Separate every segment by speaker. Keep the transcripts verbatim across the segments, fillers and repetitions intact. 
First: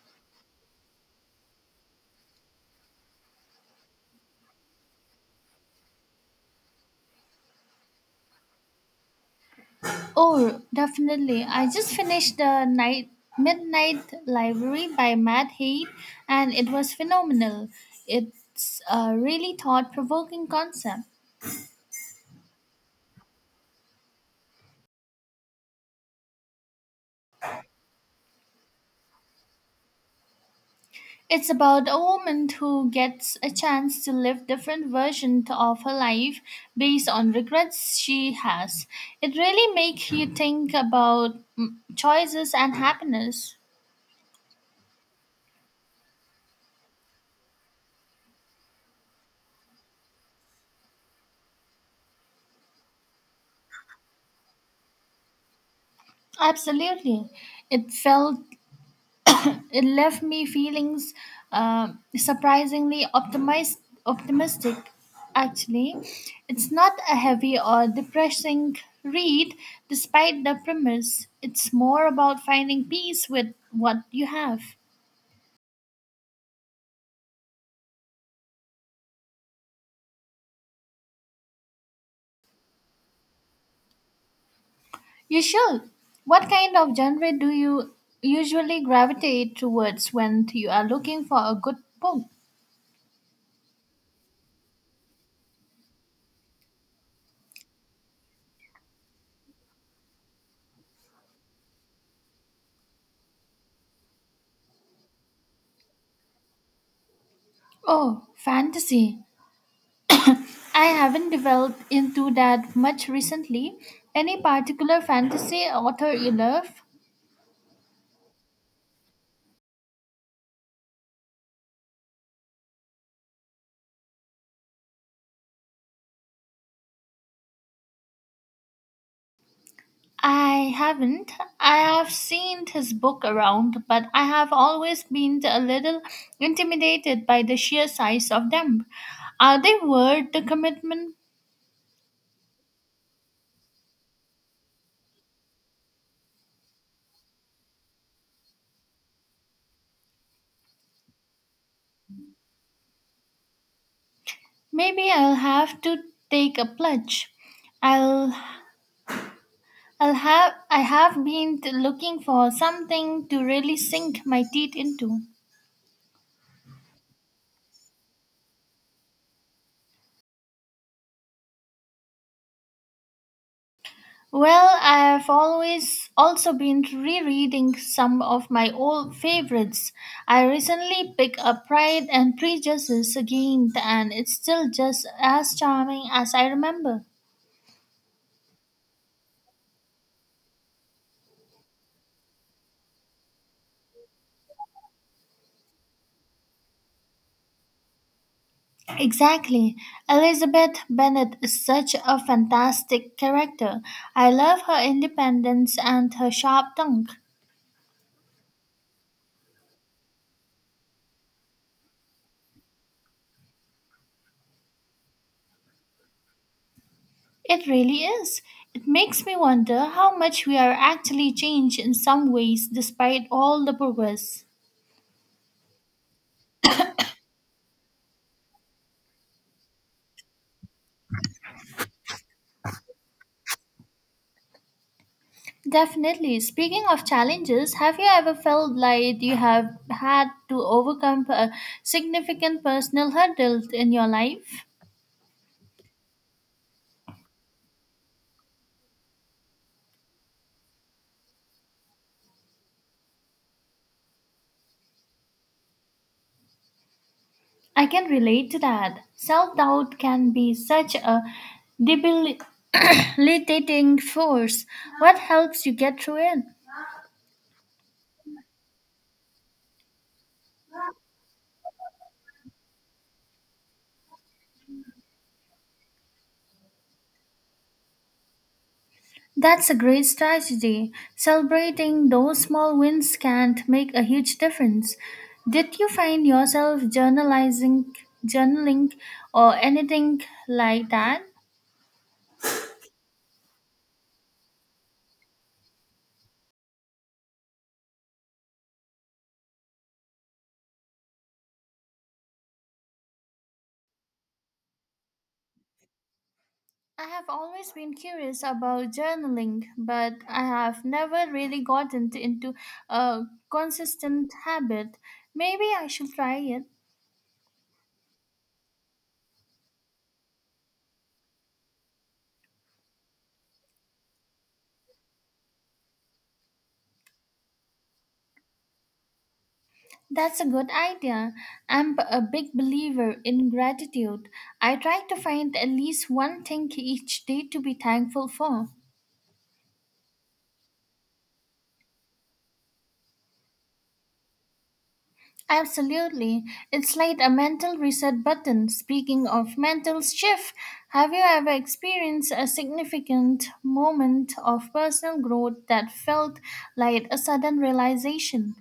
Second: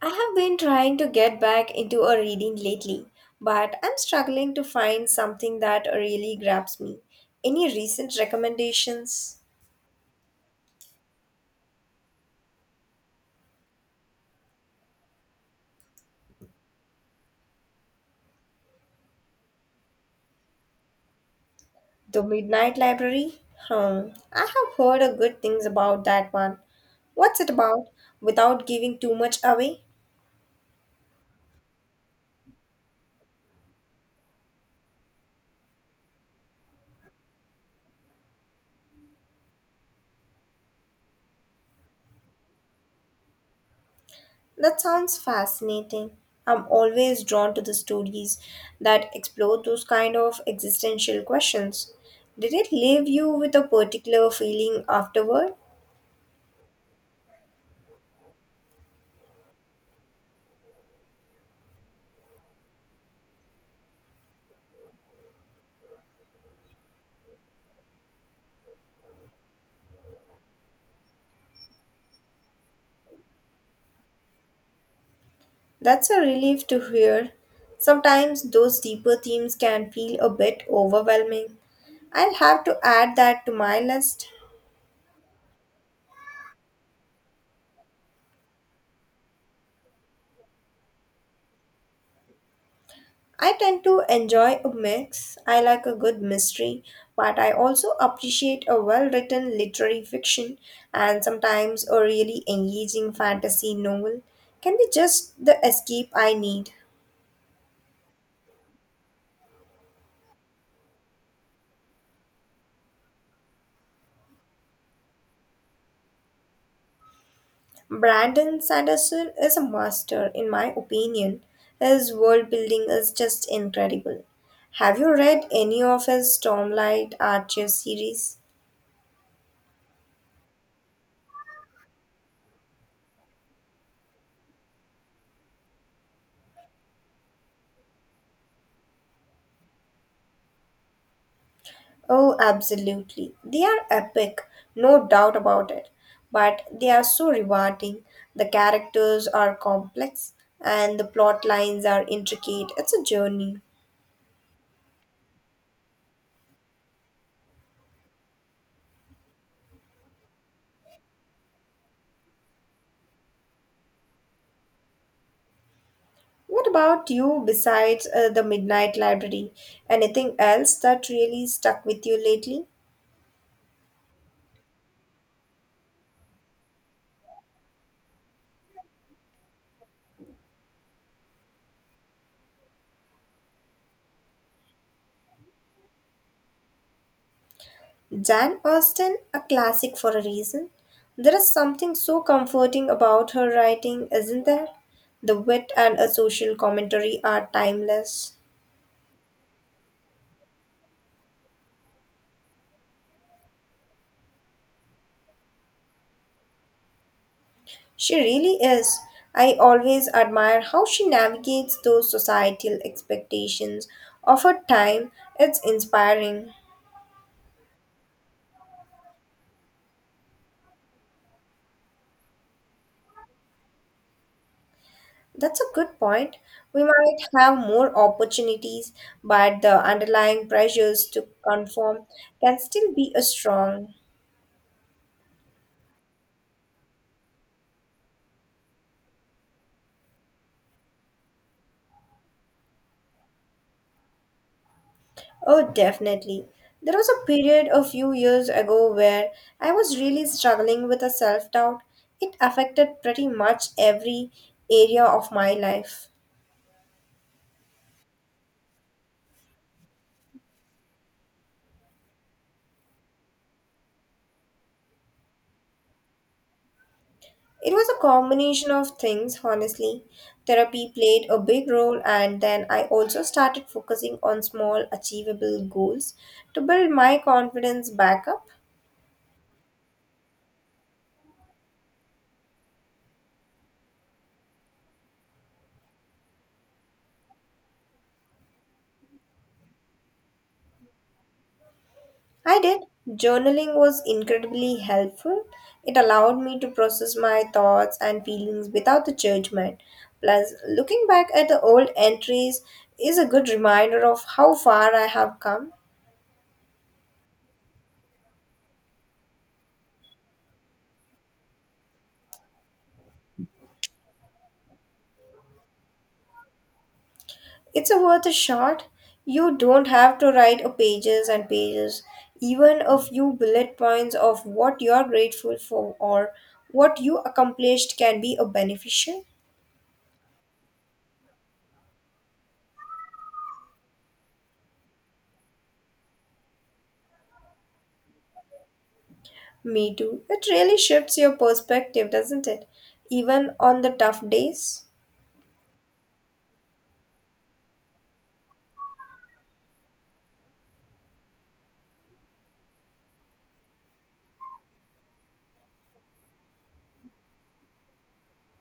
Speaker 1: I have been trying to get back into a reading lately, but I'm struggling to find something that really grabs me. Any recent recommendations?
Speaker 2: Oh, definitely. I just finished the night Midnight Library by Matt Haig, and it was phenomenal. It's a really thought-provoking concept.
Speaker 1: The Midnight Library? Hmm, I have heard a good things about that one. What's it about? Without giving too much away?
Speaker 2: It's about a woman who gets a chance to live different versions of her life based on regrets she has. It really makes you think about mm, choices and happiness.
Speaker 1: That sounds fascinating. I'm always drawn to the stories that explore those kind of existential questions. Did it leave you with a particular feeling afterward?
Speaker 2: Absolutely. It felt It left me feelings, uh, surprisingly optimized, optimistic. Actually, it's not a heavy or depressing read, despite the premise. It's more about finding peace with what you have.
Speaker 1: That's a relief to hear. Sometimes those deeper themes can feel a bit overwhelming. I'll have to add that to my list.
Speaker 2: You should. What kind of genre do you usually gravitate towards when you are looking for a good book?
Speaker 1: I tend to enjoy a mix. I like a good mystery, but I also appreciate a well written literary fiction and sometimes a really engaging fantasy novel can be just the escape I need.
Speaker 2: Oh, fantasy. I haven't developed into that much recently. Any particular fantasy author you love?
Speaker 1: Brandon Sanderson is a master, in my opinion. His world building is just incredible. Have you read any of his Stormlight Archer series?
Speaker 2: I haven't. I have seen his book around, but I have always been a little intimidated by the sheer size of them. Are they worth the commitment?
Speaker 1: Oh, absolutely. They are epic, no doubt about it. But they are so rewarding. The characters are complex and the plot lines are intricate. It's a journey.
Speaker 2: Maybe I'll have to take a plunge. I'll I'll have I have been looking for something to really sink my teeth into.
Speaker 1: What about you besides uh, the Midnight Library? Anything else that really stuck with you lately?
Speaker 2: Well, I've always also been rereading some of my old favorites. I recently picked up Pride and Prejudice again, and it's still just as charming as I remember.
Speaker 1: Jan Austen, a classic for a reason. There is something so comforting about her writing, isn't there? The wit and a social commentary are timeless.
Speaker 2: Exactly. Elizabeth Bennet is such a fantastic character. I love her independence and her sharp tongue.
Speaker 1: She really is. I always admire how she navigates those societal expectations of her time. It's inspiring.
Speaker 2: It really is. It makes me wonder how much we are actually changed in some ways despite all the progress.
Speaker 1: That's a good point. We might have more opportunities, but the underlying pressures to conform can still be a strong.
Speaker 2: Definitely. Speaking of challenges, have you ever felt like you have had to overcome a significant personal hurdle in your life?
Speaker 1: Oh, definitely. There was a period a few years ago where I was really struggling with a self doubt. It affected pretty much every area of my life.
Speaker 2: I can relate to that. Self doubt can be such a debilitating force. What helps you get through it?
Speaker 1: It was a combination of things, honestly. Therapy played a big role, and then I also started focusing on small, achievable goals to build my confidence back up.
Speaker 2: That's a great strategy. Celebrating those small wins can't make a huge difference. Did you find yourself journalizing, journaling, or anything like that?
Speaker 1: I did. Journaling was incredibly helpful. It allowed me to process my thoughts and feelings without the judgment. Plus, looking back at the old entries is a good reminder of how far I have come.
Speaker 2: I have always been curious about journaling, but I have never really gotten into a consistent habit. Maybe I should try it.
Speaker 1: It's a worth a shot. You don't have to write a pages and pages. Even a few bullet points of what you are grateful for or what you accomplished can be a beneficial.
Speaker 2: That's a good idea. I'm b- a big believer in gratitude. I try to find at least one thing each day to be thankful for.
Speaker 1: Me too. It really shifts your perspective, doesn't it? Even on the tough days.
Speaker 2: Absolutely. It's like a mental reset button. Speaking of mental shift, have you ever experienced a significant moment of personal growth that felt like a sudden realization?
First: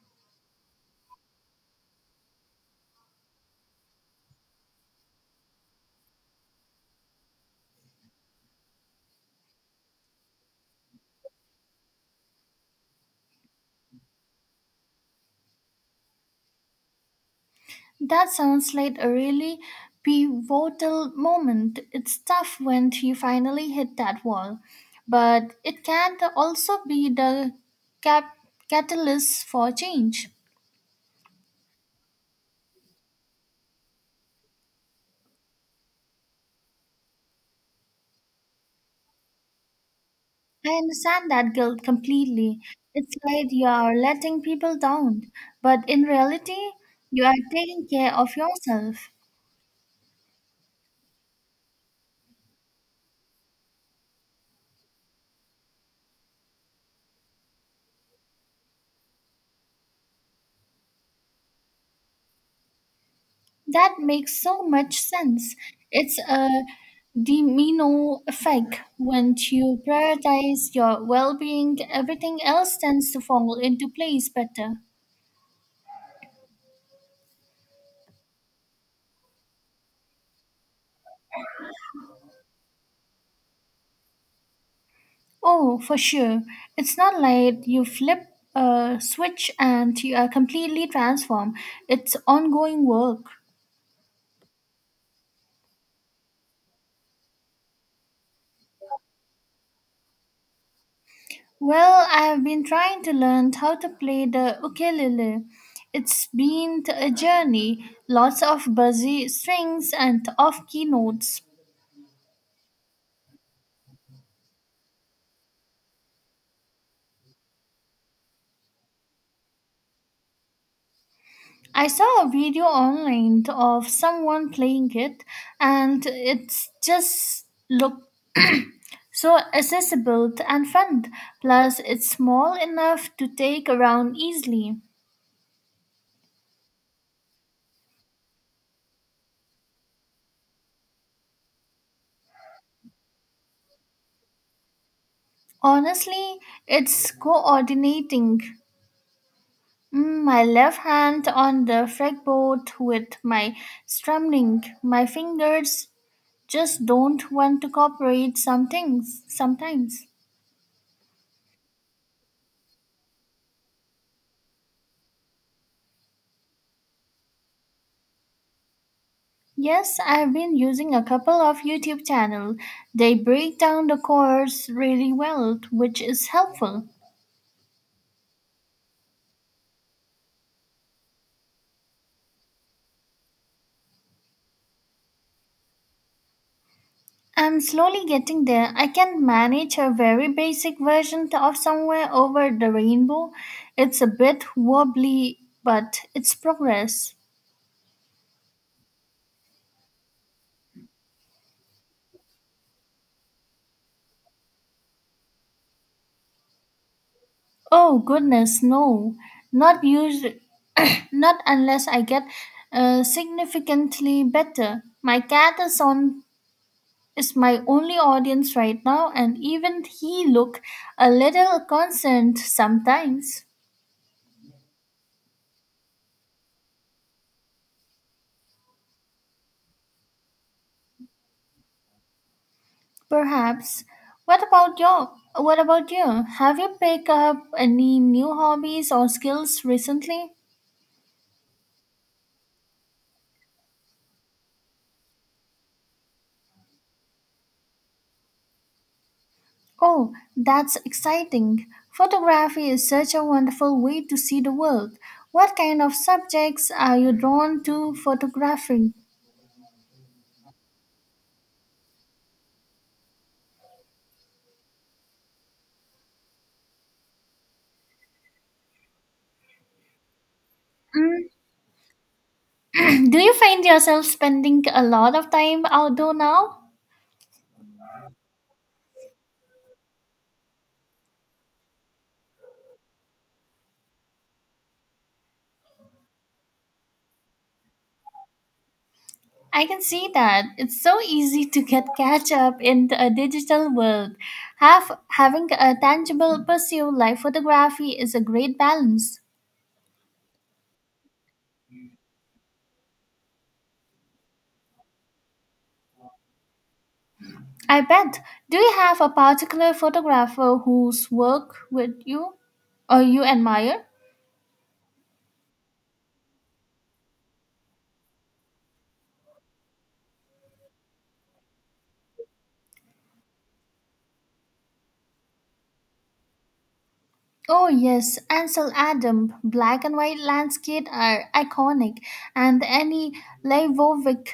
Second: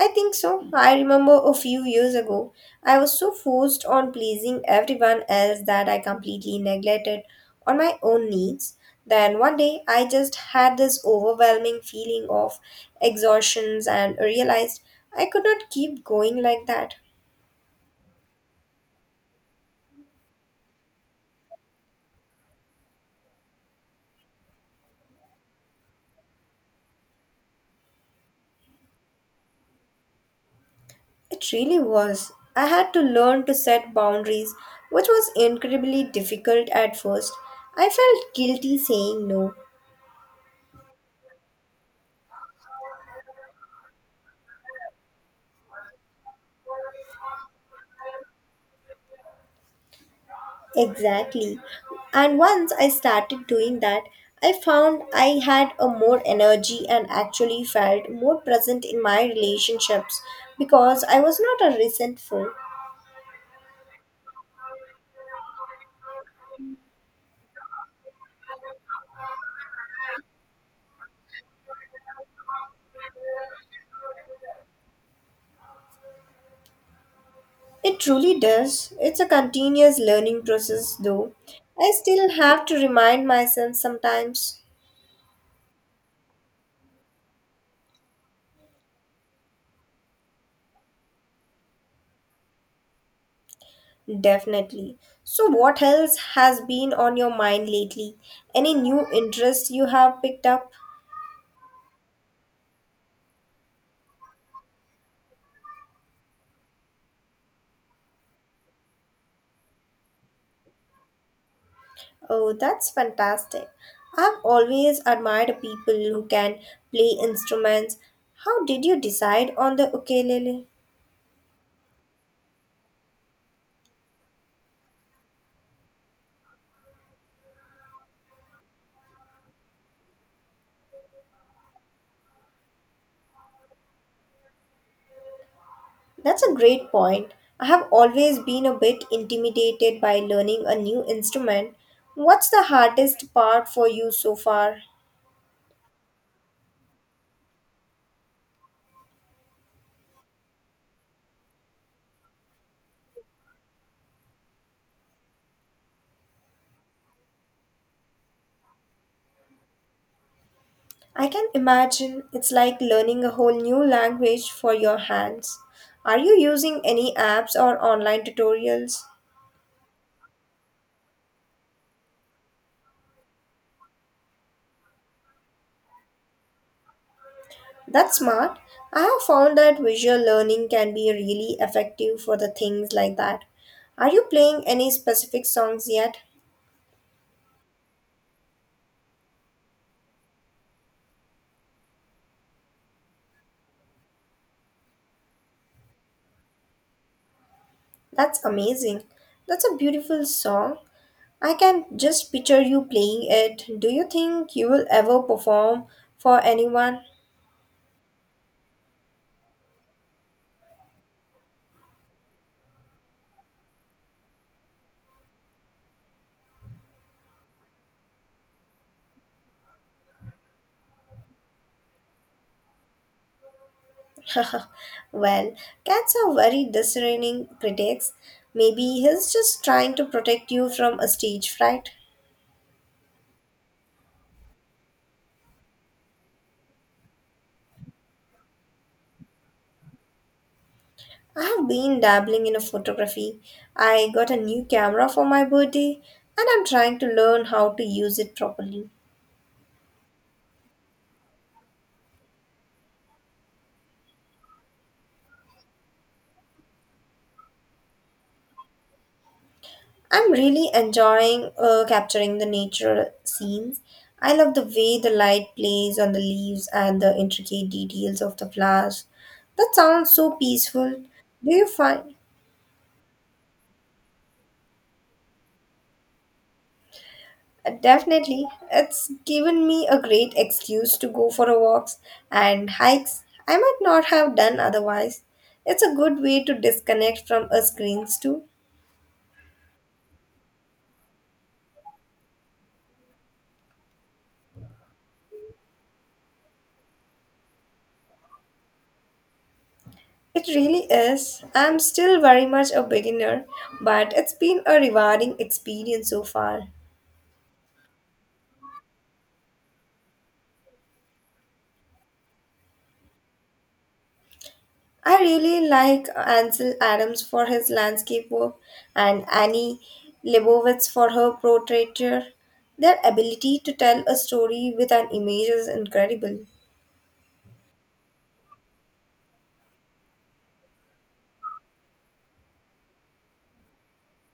Speaker 1: I think so. I remember a few years ago, I was so forced on pleasing everyone else that I completely neglected on my own needs. Then one day, I just had this overwhelming feeling of exhaustions and realized I could not keep going like that.
Speaker 2: That sounds like a really pivotal moment. It's tough when you finally hit that wall, but it can also be the cap- catalyst for change.
Speaker 1: It really was. I had to learn to set boundaries, which was incredibly difficult at first. I felt guilty saying no.
Speaker 2: I understand that guilt completely. It's like you are letting people down, but in reality, you are taking care of yourself.
Speaker 1: Exactly. And once I started doing that, I found I had a more energy and actually felt more present in my relationships because I was not a resentful.
Speaker 2: That makes so much sense. It's a domino effect. When you prioritize your well being, everything else tends to fall into place better.
Speaker 1: It truly does. It's a continuous learning process though. I still have to remind myself sometimes.
Speaker 2: Oh, for sure. It's not like you flip a switch and you are completely transformed. It's ongoing work.
Speaker 1: Definitely. So, what else has been on your mind lately? Any new interests you have picked up?
Speaker 2: Well, I have been trying to learn how to play the ukulele. It's been a journey, lots of busy strings and off key notes.
Speaker 1: Oh, that's fantastic. I've always admired people who can play instruments. How did you decide on the ukulele?
Speaker 2: I saw a video online of someone playing it, and it's just looked so accessible and fun. Plus, it's small enough to take around easily.
Speaker 1: That's a great point. I have always been a bit intimidated by learning a new instrument. What's the hardest part for you so far?
Speaker 2: Honestly, it's coordinating mm, my left hand on the fretboard with my strumming. My fingers just don't want to cooperate some things sometimes.
Speaker 1: I can imagine it's like learning a whole new language for your hands. Are you using any apps or online tutorials?
Speaker 2: Yes, I've been using a couple of YouTube channel. They break down the course really well, which is helpful.
Speaker 1: That's smart. I have found that visual learning can be really effective for the things like that. Are you playing any specific songs yet?
Speaker 2: I'm slowly getting there. I can manage a very basic version of Somewhere Over the Rainbow. It's a bit wobbly, but it's progress.
Speaker 1: That's amazing. That's a beautiful song. I can just picture you playing it. Do you think you will ever perform for anyone?
Speaker 2: Oh goodness, no. Not used Not unless I get uh, significantly better. My cat is on is my only audience right now and even he look a little concerned sometimes.
Speaker 1: Well, cats are very discerning critics. Maybe he's just trying to protect you from a stage fright.
Speaker 2: Perhaps. what about your what about you? Have you picked up any new hobbies or skills recently?
Speaker 1: I have been dabbling in a photography. I got a new camera for my birthday and I'm trying to learn how to use it properly.
Speaker 2: Oh, that's exciting. Photography is such a wonderful way to see the world. What kind of subjects are you drawn to photographing?
Speaker 1: I'm really enjoying uh, capturing the nature scenes. I love the way the light plays on the leaves and the intricate details of the flowers. That sounds so peaceful.
Speaker 2: Mm,
Speaker 1: Do you find
Speaker 2: do you find yourself spending a lot of time outdoor now?
Speaker 1: Definitely. It's given me a great excuse to go for a walks and hikes I might not have done otherwise. It's a good way to disconnect from a screens too.
Speaker 2: I can see that. It's so easy to get catch up in a digital world. Have, having a tangible pursuit like photography is a great balance.
Speaker 1: It really is. I'm still very much a beginner, but it's been a rewarding experience so far.
Speaker 2: I bet. Do you have a particular photographer whose work with you or you admire?
Speaker 1: I really like Ansel Adams for his landscape work and Annie Leibovitz for her portraiture. Their ability to tell a story with an image is incredible.
Speaker 2: Oh yes, Ansel Adams. Black and white landscape are iconic, and any Leivovic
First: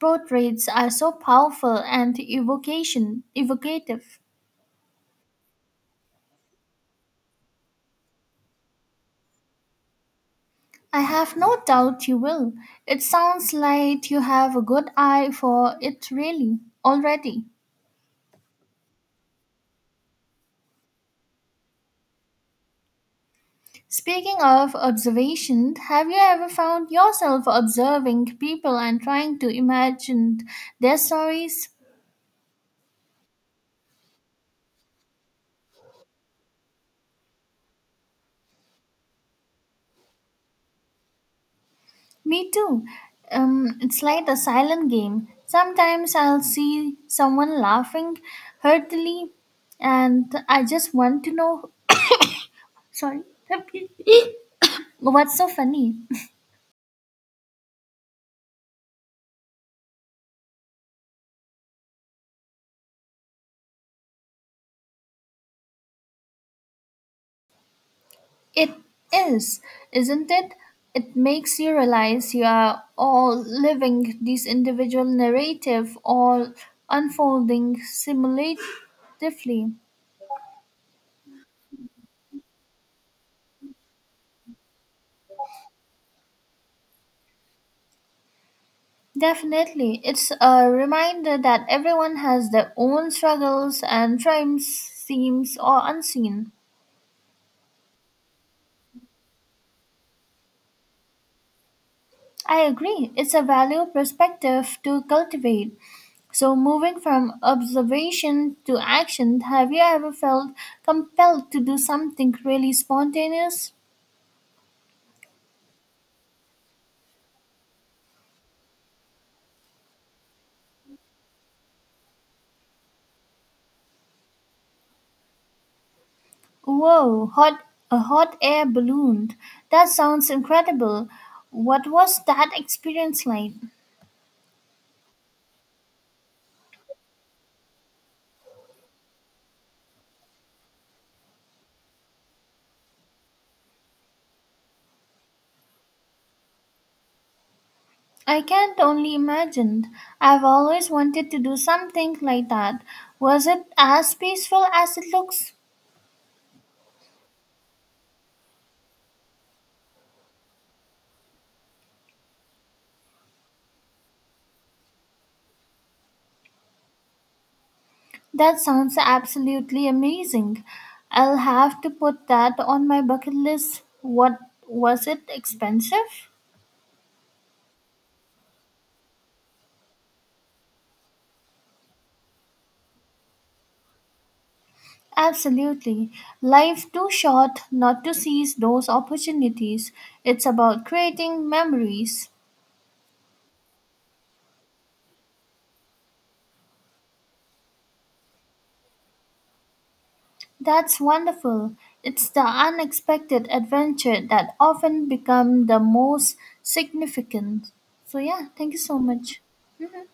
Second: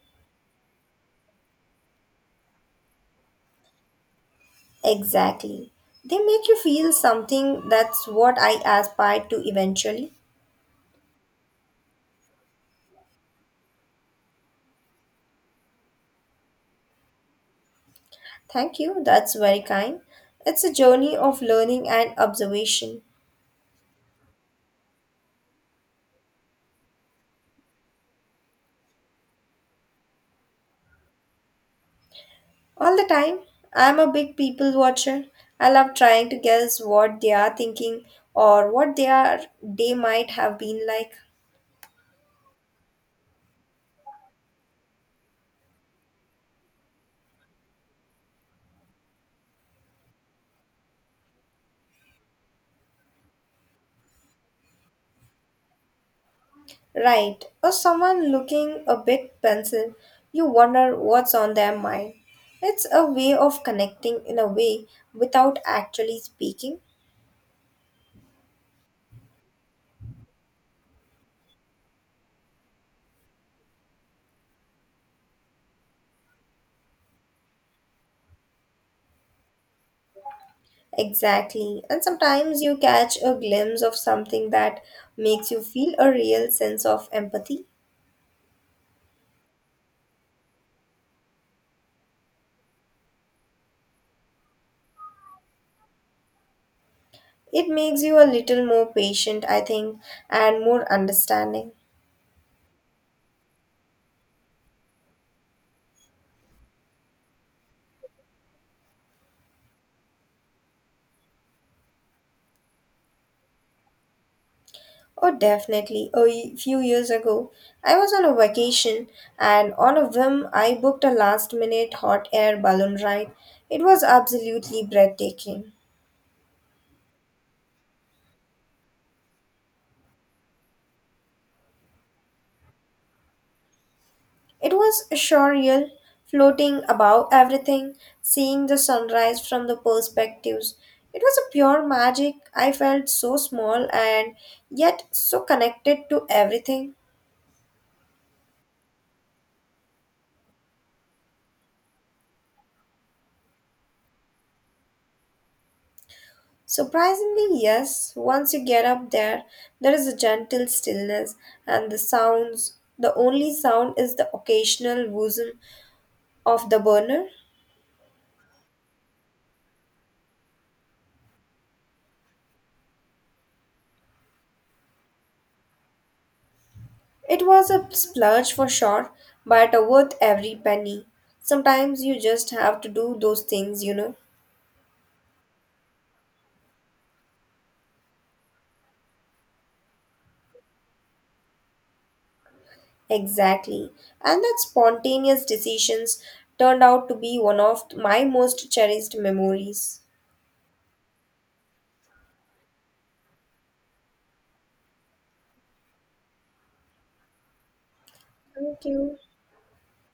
Speaker 2: portraits are so powerful and evocation evocative.
Speaker 1: Exactly. They make you feel something that's what I aspire to eventually.
Speaker 2: I have no doubt you will. It sounds like you have a good eye for it, really, already.
Speaker 1: Thank you, that's very kind. It's a journey of learning and observation.
Speaker 2: Speaking of observation, have you ever found yourself observing people and trying to imagine their stories?
Speaker 1: All the time, I'm a big people watcher. I love trying to guess what they are thinking or what they are they might have been like.
Speaker 2: Me too. Um, it's like a silent game. Sometimes I'll see someone laughing heartily, and I just want to know. Sorry. What's so funny?
Speaker 1: Right, or someone looking a bit pensive, you wonder what's on their mind. It's a way of connecting in a way without actually speaking.
Speaker 2: It is, isn't it? It makes you realize you are all living this individual narrative, all unfolding simulatively.
Speaker 1: Exactly. And sometimes you catch a glimpse of something that makes you feel a real sense of empathy.
Speaker 2: Definitely, it's a reminder that everyone has their own struggles and triumphs, seems or unseen.
Speaker 1: It makes you a little more patient, I think, and more understanding.
Speaker 2: I agree, it's a valuable perspective to cultivate. So, moving from observation to action, have you ever felt compelled to do something really spontaneous?
Speaker 1: Oh, definitely. A y- few years ago, I was on a vacation and on a whim, I booked a last minute hot air balloon ride. It was absolutely breathtaking.
Speaker 2: Whoa, hot, a hot air balloon. That sounds incredible. What was that experience like?
Speaker 1: It was surreal, floating above everything, seeing the sunrise from the perspectives. It was a pure magic. I felt so small and yet so connected to everything.
Speaker 2: I can't only imagine. I've always wanted to do something like that. Was it as peaceful as it looks?
Speaker 1: Surprisingly, yes, once you get up there, there is a gentle stillness, and the sounds the only sound is the occasional whistle of the burner.
Speaker 2: That sounds absolutely amazing. I'll have to put that on my bucket list. What was it expensive?
Speaker 1: It was a splurge for sure, but worth every penny. Sometimes you just have to do those things, you know.
Speaker 2: Absolutely. Life too short not to seize those opportunities. It's about creating memories.
Speaker 1: Exactly. And that spontaneous decisions turned out to be one of my most cherished memories.
Speaker 2: That's wonderful. It's the unexpected adventure that often become the most significant. So yeah, thank you
Speaker 1: Thank
Speaker 2: so
Speaker 1: you.
Speaker 2: much.